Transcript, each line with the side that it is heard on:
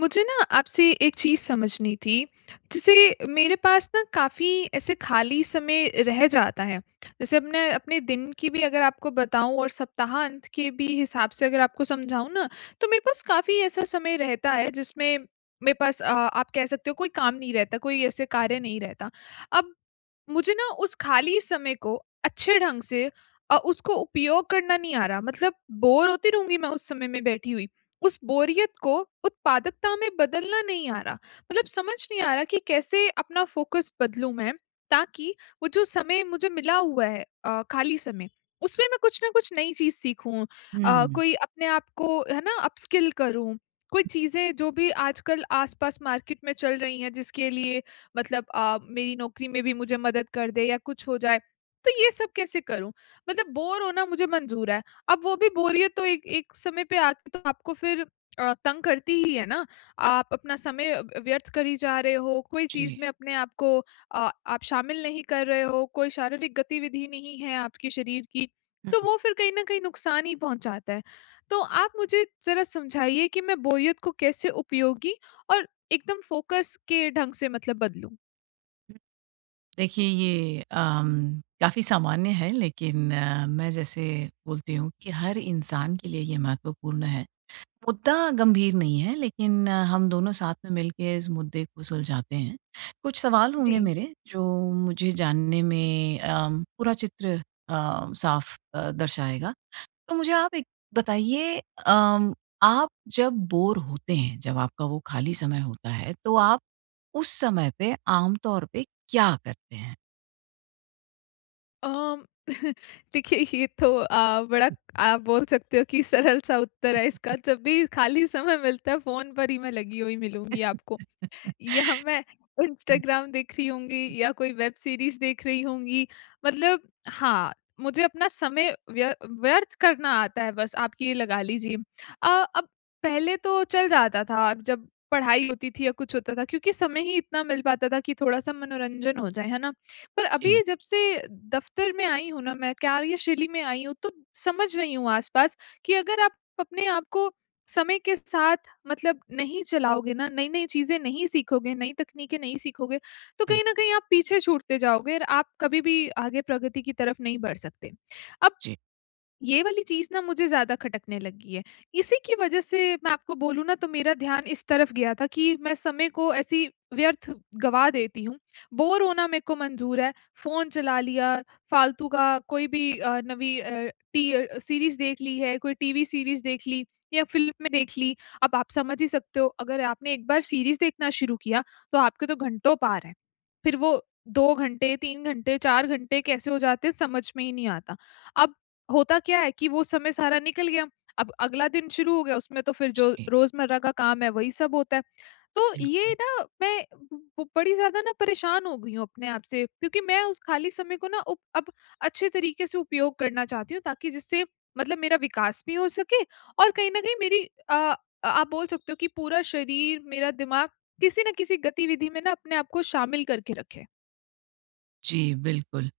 left: मुझे ना आपसे एक चीज़ समझनी थी, जैसे मेरे पास न काफ़ी ऐसे खाली समय रह जाता है। जैसे अपने अपने दिन की भी अगर आपको बताऊँ और सप्ताह अंत कि भी हिसाब से अगर आपको समझाऊँ ना, तो मेरे पास काफ़ी ऐसा समय रहता है जिसमें मेरे पास अ, आप कह सकते हो कोई काम नहीं रहता, कोई ऐसे कार्य नहीं रहता। अब मुझे ना उस खाली समय को अच्छे ढंग से अ, उसको उपयोग करना नहीं आ रहा मतलब बोर होती रहूँगी मैं उस समय में बैठी हुई, उस बोरियत को उत्पादकता में बदलना नहीं आ रहा। मतलब समझ नहीं आ रहा कि कैसे अपना फोकस बदलूँ मैं, ताकि वो जो समय मुझे मिला हुआ है अ, खाली समय, उसमें मैं कुछ न कुछ नई चीज़ सीखूँ। अ,
right: हुँ।
left: कोई अपने आपको है ना अपस्किल करूँ। कोई चीज़ें जो भी आजकल आस-पास मार्केट में चल रही है जिसके लिए मतलब अ, मेरी नौकरी में भी मुझे मदद कर दे या कुछ हो जाए। तो ये सब कैसे करूँ? मतलब बोर होना मुझे मंज़ूर है, अब वो भी बोरियत तो एक एक समय पे आके तो आपको फिर अ, तंग करती ही है ना। आप अपना समय व व्यर्थ करी जा रहे हो, कोई चीज़
right: जी।
left: में अपने आपको अ, आप शामिल नहीं कर रहे हो। कोई शारीरिक गतिविधि नहीं है आपके शरीर की, तो
right: हुँ।
left: वो फिर कहीं न कहीं नुकसान ही पहुँचाता है। तो आप मुझे ज़रा समझाइए कि मैं बोरियत को कैसे उपयोगी और एकदम फ़ोकस के ढंग से मतलब बदलूँ।
right: देखिए ये अ, काफ़ी सामान्य है लेकिन मैं जैसे बोलती हूँ कि हर इंसान के लिए ये महत्वपूर्ण है। मुद्दा गंभीर नहीं है लेकिन हम दोनों साथ में मिलके इस मुद्दे को सुलझाते हैं। कुछ सवाल होंगे
left: जी।
right: मेरे जो मुझे जानने में अ, पूरा चित्र अ, साफ अ, दर्शाएगा। तो मुझे आप एक बताइए अ, आप जब बोर होते हैं, जब आपका वो खाली समय होता है तो आप उस समय पे आम तौर पे क्या करते हैं?
left: अ, देखिए ये तो अ, बड़ा आप बोल सकते हो कि सरल सा उत्तर है इसका। जब भी खाली समय मिलता है फ़ोन पर ही मैं लगी हुई मिलूँगी मैं आपको। या मैं इंस्टाग्राम देख रही होंगी या कोई वेब सीरीज़ देख रही होंगी। मतलब हाँ, मुझे अपना समय व्य व्यर्थ करना आता है बस आप ये लगा लीजिए। अ, अब पहले तो चल जाता था जब पढ़ाई होती थी या कुछ होता था क्योंकि समय ही इतना मिल पाता था कि थोड़ा-सा मनोरंजन हो जाए, है ना? पर
right: जी।
left: अभी जब से दफ़्तर में आई हूँ ना मैं कार्यशैली में आई हूँ तो समझ रही हूँ आसपास कि अगर आप अपने आपको समय के साथ मतलब नहीं चलाओगे ना, नई-नई चीज़ें नहीं सीखोगे, नई तकनीकें नहीं सीखोगे, तो कहीं न कहीं आप पीछे छूटते जाओगे और आप कभी भी आगे प्रगति की तरफ नहीं बढ़ सकते। अब
right: जी।
left: ये वाली चीज़ ना मुझे ज़्यादा खटकने लगी है। इसी की वजह से मैं आपको बोलूँ ना तो मेरा ध्यान इस तरफ गया था कि मैं समय को ऐसी व्यर्थ गवा देती हूँ। बोर होना मेरे को मंजूर है, फ़ोन चला लिया, फालतू का कोई भी अ, नवी अ, टी अ, सीरीज़ देख ली है, कोई टीवी सीरीज़ देख ली, या फ़िल्म में देख ली, अब आप समझ ही सकते हो अगर आपने एक बार सीरीज़ देखना शुरू किया तो आपके तो घंटों पार हैं। फिर वो 2 घंटे, 3 घंटे, 4 घंटे कैसे हो जाते हैं समझ में ही नहीं आता। अब होता क्या है कि वो समय सारा निकल गया, अब अगला दिन शुरू हो गया उसमें तो फिर जो
right: जी।
left: रोज़मर्रा का काम है वही सब होता है। तो ये
right: बिल्कुल।
left: ना मैं ब बड़ी ज़्यादा ना परेशान हो गयी हूँ अपने आप से, क्योंकि मैं उस खाली समय को ना उब अब अच्छे तरीके से उपयोग करना चाहती हूँ ताकि जिससे मतलब मेरा विकास भी हो सके और कहीं न कहीं मेरी अ, आप बोल सकते हो कि पूरा शरीर मेरा दिमाग किसी न किसी गतिविधि में ना अपने आप को शामिल करके रखें।
right: जी, बिल्कुल।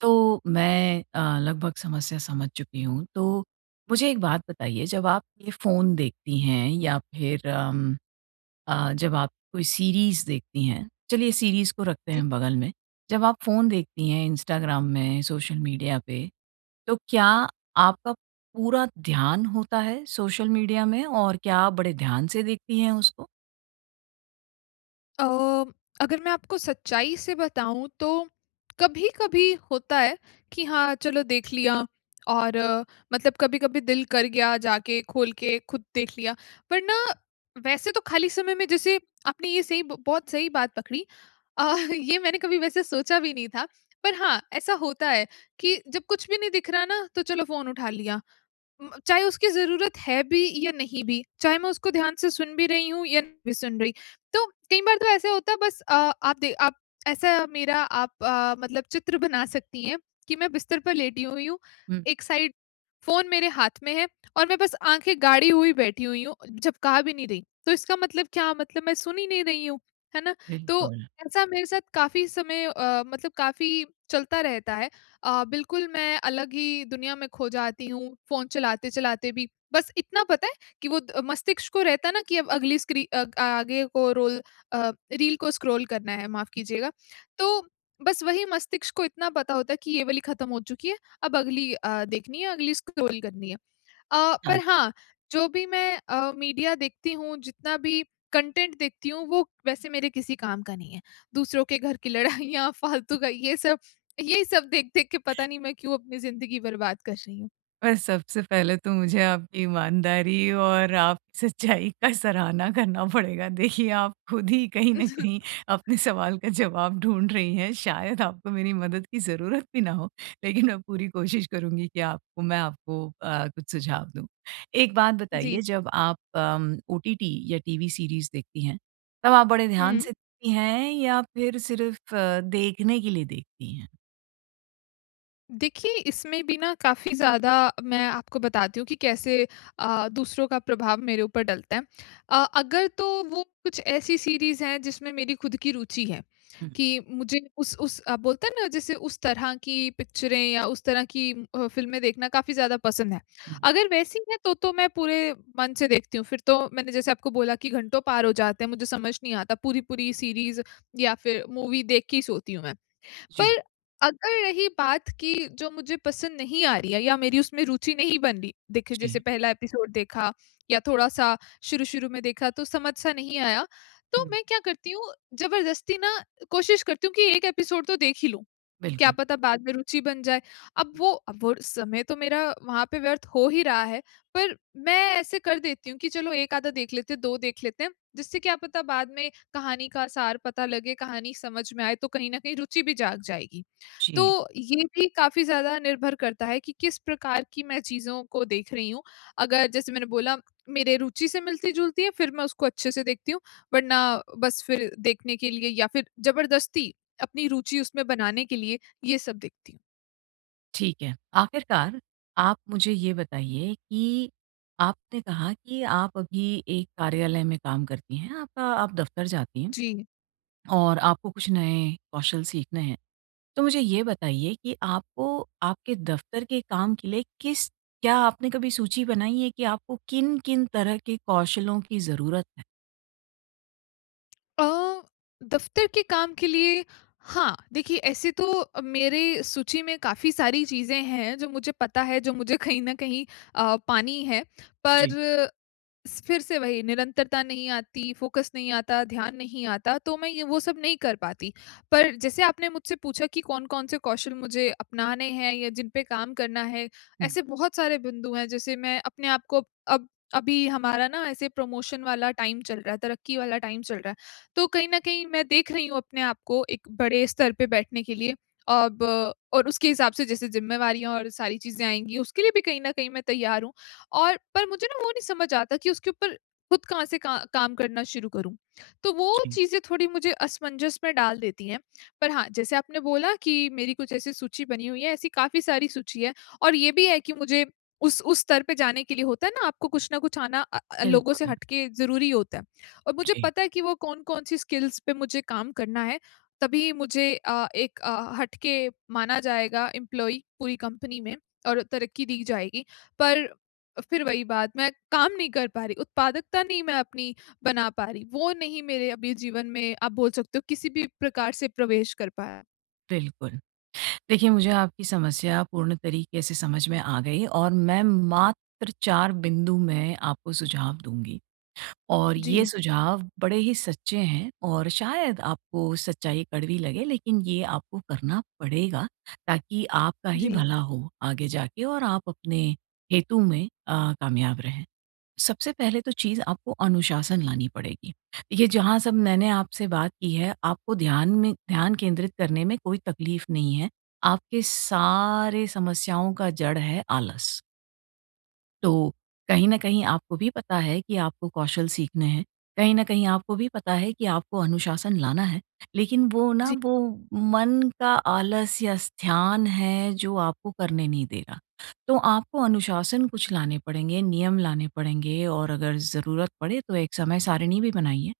right: तो, मैं अ, लगभग समस्या समझ चुकी हूँ। तो, मुझे एक बात बताइए जब आप ये फ़ोन देखती हैं या फिर उम, अ, जब आप कोई सीरीज देखती हैं, चलिए सीरीज को रखते
left: जी।
right: हैं बगल में। जब आप फ़ोन देखती हैं, इंस्टाग्राम में, सोशल मीडिया पे, तो क्या आपका पूरा ध्यान होता है, सोशल मीडिया में? और क्या आप बड़े ध्यान से देखती हैं, उसको?
left: अ, म अगर मैं आपको सच्चाई से बताऊँ तो, कभी-कभी होता है, कि हाँ, चलो देख लिया और मतलब कभी-कभी दिल कर गया जाके, खोल के खुद देख लिया। पर ना, वैसे तो खाली समय में जैसे, आपने ये सही ब बहुत सही बात पकड़ी अ, ये मैंने कभी वैसे सोचा भी नहीं था। पर हाँ, ऐसा होता है, कि जब कुछ भी नहीं दिख रहा ना, तो चलो फ़ोन उठा लिया। उम, चाहे उसकी ज़रूरत है भी या नहीं भी, चाहे मैं उसको ध्यान से सुन भी रही हूँ या नहीं भी सुन रही। तो कई बार तो ऐसा होता है, बस अ, आप दे आप ऐसा मेरा आप अ, मतलब चित्र बना सकती हैं, कि मैं बिस्तर पर लेटी हुई हूँ।
right: हुँ।
left: एक साइड फ़ोन मेरे हाथ में है और मैं बस आँखें गाड़ी हुई बैठी हुई हूँ, जब कहा भी नहीं रही। तो इसका मतलब क्या, मतलब मैं सुन ही नहीं रही हूँ, है ना? तो
right: बिल्कुल।
left: ऐसा मेरे साथ काफ़ी समय अ, मतलब काफ़ी चलता रहता है। अ, बिल्कुल मैं अलग ही दुनिया में खो जाती हूँ, फ़ोन चलाते-चलाते भी। बस इतना पता है कि वो द मस्तिष्क को रहता है ना, कि अब अगली स्क्री अ, आगे को रोल अ, रील को स्क्रॉल करना है, माफ़ कीजिएगा। तो, बस वही मस्तिष्क को इतना पता होता है कि ये वाली खत्म हो चुकी है। अब अगली अ, देखनी है, अगली स्क्रॉल करनी है। अ,
right: हाँ।
left: पर हाँ, जो भी मैं अ, मीडिया देखती हूँ, जितना भी कंटेंट देखती हूँ, वो वैसे मेरे किसी काम का नहीं है। दूसरों के घर की लड़ाइयाँ,
right: हुँ।
left: फालतू का ये सब, यही सब देख-देख के पता नहीं मैं क्यों अपनी ज़िंदगी बर्बाद कर रही हूँ।
right: अ, सबसे पहले तो मुझे आपकी ईमानदारी और आप सच्चाई का सराहना करना पड़ेगा। देखिए आप खुद ही कहीं न कहीं अपने सवाल का जवाब ढूँढ रही हैं शायद आपको मेरी मदद की ज़रूरत भी ना हो। लेकिन मैं पूरी कोशिश करूँगी कि आपको मैं आपको अ, कुछ सुझाव दूँ। एक बात बताइए
left: जी।
right: जब आप उम, ओटीटी या टीवी सीरीज देखती है तब आप बड़े ध्यान
left: हुँ।
right: से देखती है या फिर सिर्फ अ, देखने के लिए देखती हैं?
left: देखिए, इसमें भी ना काफ़ी ज़्यादा मैं आपको बताती हूँ कि कैसे अ, दूसरों का प्रभाव मेरे ऊपर डलता है। अ, अगर तो वो कुछ ऐसी सीरीज है जिसमें मेरी खुद की रुचि है,
right: हुँ।
left: कि मुझे उस-उस आप बोलते हैं ना जैसे उस तरह की पिक्चरें या उस तरह की अ, फ़िल्में देखना काफ़ी ज़्यादा पसंद है।
right: हुँ।
left: अगर वैसी है तो, तो मैं पूरे मन से देखती हूँ। फिर तो मैंने जैसे आपको बोला कि घंटों पार हो जाते हैं, मुझे समझ नहीं आता पूरी-पूरी सीरीज या फिर मूवी देख के ही सोती हूँ मैं।
right: जी।
left: पर, अगर रही बात की जो मुझे पसंद नहीं आ रही है या मेरी उसमें रुचि नहीं बन रही। देखिए जैसे
right: जी।
left: पहला एपिसोड देखा या थोड़ा-सा शुरू-शुरू में देखा, तो समझ सा नहीं आया। तो
right: हुँ।
left: मैं क्या करती हूँ जबरदस्ती ना, कोशिश करती हूँ कि एक एपिसोड तो देख ही लूँ। क्या
right: बिल्कुल।
left: पता बाद में रुचि बन जाए। अब वो अब वो वो समय तो मेरा वहाँ पे व्यर्थ हो ही रहा है, पर मैं ऐसे कर देती हूँ कि चलो 1 आधा देख लेते हैं, 2 देख लेते हैं जिससे क्या पता बाद में कहानी का सार पता लगे, कहानी समझ में आए तो कहीं न कहीं रुचि भी जाग जाएगी।
right: जी।
left: तो ये भी काफ़ी ज़्यादा निर्भर करता है कि, किस प्रकार की मैं चीज़ों को देख रही हूँ। अगर जैसे मैंने बोला मेरे रुचि से मिलती-जुलती है फिर मैं उसको अच्छे से देखती हूँ, वरना बस फिर देखने के लिए या फिर जबरदस्ती अपनी रुचि उसमें बनाने के लिए, ये सब देखती हूँ।
right: ठीक है। आखिरकार, आप मुझे ये बताइए कि आपने कहा कि आप अभी एक कार्यालय में काम करती हैं, आपका आप दफ़्तर जाती हैं,
left: जी।
right: और आपको कुछ नए कौशल सीखने हैं। तो मुझे ये बताइए कि आपको आपके दफ़्तर के काम के लिए किस क्या आपने कभी सूची बनाई है कि आपको किन-किन तरह के कौशलों की ज़रूरत है?
left: अ, दफ़्तर के काम के लिए, हाँ। देखिए, ऐसे तो अ, मेरी सूची में काफ़ी सारी चीज़ें हैं, जो मुझे पता है, जो मुझे कहीं न कहीं अ, पानी है। पर
right: जी।
left: स फ़िर से वही, निरंतरता नहीं आती, फ़ोकस नहीं आता, ध्यान नहीं आता, तो मैं ये वो सब नहीं कर पाती। पर जैसे आपने मुझसे पूछा कि कौन-कौन से कौशल मुझे अपनाने हैं या जिन पे काम करना है,
right: हुँ।
left: ऐसे बहुत सारे बिंदु हैं। जैसे मैं अपने आपको अब अभी हमारा ना ऐसे प्रमोशन वाला टाइम चल रहा है, तरक्की वाला टाइम चल रहा है, तो कहीं न कहीं मैं देख रही हूँ अपने आपको, एक बड़े स्तर पे बैठने के लिए। अब और उसके हिसाब से जैसे ज़िम्मेवारियाँ और सारी चीज़ें आएँगी, उसके लिए भी कहीं न कहीं मैं तैयार हूँ और पर मुझे ना, वो नहीं समझ आता कि उसके ऊपर खुद कहाँ से का काम करना शुरू करूँ? तो वो
right: जी।
left: चीज़ें थोड़ी मुझे असमंजस में डाल देती हैं। पर हाँ, जैसे आपने बोला कि मेरी कुछ ऐसी सूची बनी हुई है, ऐसी काफ़ी सारी सूची है और ये भी है कि मुझे उस उस स्तर पे जाने के लिए, होता है ना, आपको कुछ न कुछ आना अ अ, लोगों से
right: बिल्कुल।
left: हट के ज़रूरी होता है। और मुझे
right: जी।
left: पता है कि वो कौन-कौन-सी स्किल्स पे मुझे काम करना है, तभी मुझे अ, एक अ, हटके माना जाएगा, एम्प्लॉयी, पूरी कंपनी में और तरक्की दी जाएगी। पर फ़िर वही बात, मैं काम नहीं कर पा रही, उत्पादकता नहीं मैं अपनी बना पा रही, वो नहीं मेरे अभी जीवन में, आप बोल सकते हो, किसी भी प्रकार से प्रवेश कर पाया।
right: बिल्कुल। देखिए, मुझे आपकी समस्या पूर्ण तरीके से समझ में आ गई और मैं मात्र 4 बिंदु में आपको सुझाव दूँगी। और ये
left: जी।
right: सुझाव बड़े ही सच्चे हैं और शायद आपको सच्चाई कड़वी लगे, लेकिन ये आपको करना पड़ेगा, ताकि आपका ही
left: जी।
right: भला हो, आगे जाके और आप अपने हेतु में अ, कामयाब रहें। सबसे पहले तो चीज़ आपको अनुशासन लानी पड़ेगी। ये जहाँ सब मैंने आपसे बात की है, आपको ध्यान में ध्यान केंद्रित करने में कोई तकलीफ नहीं है। आपके सारे समस्याओं का जड़ है, आलस। तो, कहीं न कहीं आपको भी पता है कि आपको कौशल सीखने हैं। कहीं न कहीं आपको भी पता है, कि आपको अनुशासन लाना है। लेकिन वो ना,
left: जी।
right: वो मन का आलस्य स्थान है, जो आपको करने नहीं दे रहा। तो आपको अनुशासन कुछ लाने पड़ेंगे। नियम लाने पड़ेंगे और अगर ज़रूरत पड़े, तो एक समय सारिणी भी बनाइए।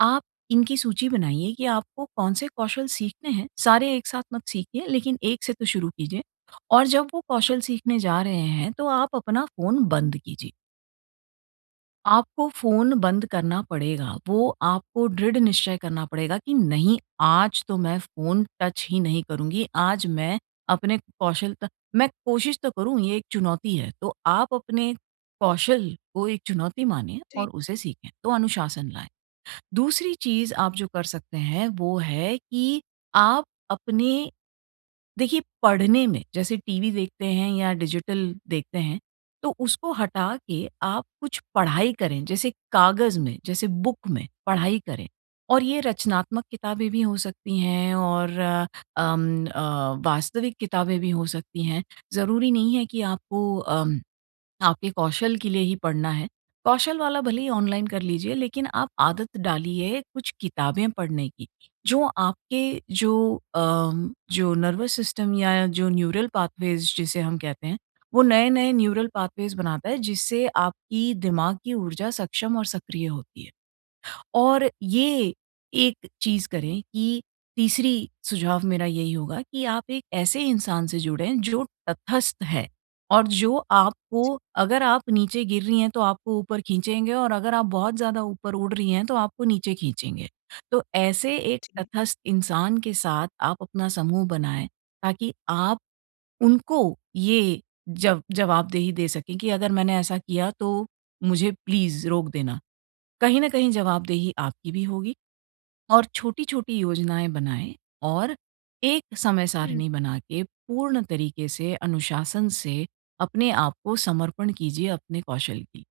right: आप इनकी सूची बनाइए, कि आपको कौन-से कौशल सीखने हैं, सारे एक साथ मत सीखिए, लेकिन एक से तो शुरू कीजिए। और जब वो कौशल सीखने जा रहे हैं, तो आप अपना फ़ोन बंद कीजिए। आपको फ़ोन बंद करना पड़ेगा, वो आपको दृढ़ निश्चय करना पड़ेगा कि नहीं, आज तो मैं फ़ोन टच ही नहीं करूँगी। आज मैं अपने कौशलता मैं कोशिश तो करूँ ये एक चुनौती है। तो आप अपने कौशल को एक चुनौती माने
left: जी।
right: और उसे सीखें तो अनुशासन लाएँ। दूसरी चीज़ आप जो कर सकते हैं, वो है कि आप अपने देखिए पढ़ने में जैसे टीवी देखते हैं या डिजिटल देखते हैं तो उसको हटा के आप कुछ पढ़ाई करें, जैसे कागज में, जैसे बुक में पढ़ाई करें और ये रचनात्मक किताबें भी हो सकती हैं और अम अ, वास्तविक किताबें भी हो सकती हैं, ज़रूरी नहीं है कि आपको अ, आपके कौशल के लिए ही पढ़ना है। कौशल वाला भले ही ऑनलाइन कर लीजिए लेकिन आप आदत डालिए कुछ किताबें पढ़ने की, जो आपके जो अ, जो नर्वस सिस्टम या जो न्यूरल पाथवेज़ जिसे हम कहते हैं, वो नए-नए न्यूरल पाथवेज़ बनाता है, जिससे आपकी दिमाग की ऊर्जा सक्षम और सक्रिय होती है। और ये, एक चीज़ करें कि तीसरी सुझाव मेरा यही होगा कि आप एक ऐसे इंसान से जुड़े जो तटस्थ है और जो
left: जी
right: आपको अगर आप नीचे गिर रही हैं, तो आपको ऊपर खींचेंगे और अगर आप बहुत ज़्यादा ऊपर उड़ रही हैं तो आपको नीचे खींचेंगे। तो ऐसे एक
left: जी।
right: तटस्थ इंसान के साथ आप अपना समूह बनाएँ, ताकि आप उनको ये जब जवाबदेही दे सकें कि अगर मैंने ऐसा किया तो मुझे प्लीज़ रोक देना। कहीं न कहीं जवाबदेही आपकी भी होगी और छोटी-छोटी योजनाएँ बनाएँ और एक
left: हुँ।
right: समय-सारिणी बना के, पूर्ण तरीक़े से अनुशासन से, अपने आपको समर्पण कीजिए अपने कौशल की।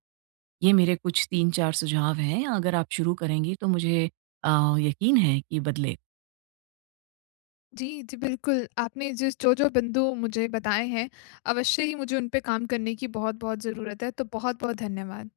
right: ये मेरे कुछ 3-4 सुझाव हैं, अगर आप शुरू करेंगी तो मुझे अ, यक़ीन है कि बदले
left: जी, जी बिल्कुल। आपने जिस जो-जो बिंदु मुझे बताए हैं। अवश्य ही मुझे उनपे काम करने की बहुत-बहुत ज़रूरत है, तो बहुत-बहुत धन्यवाद।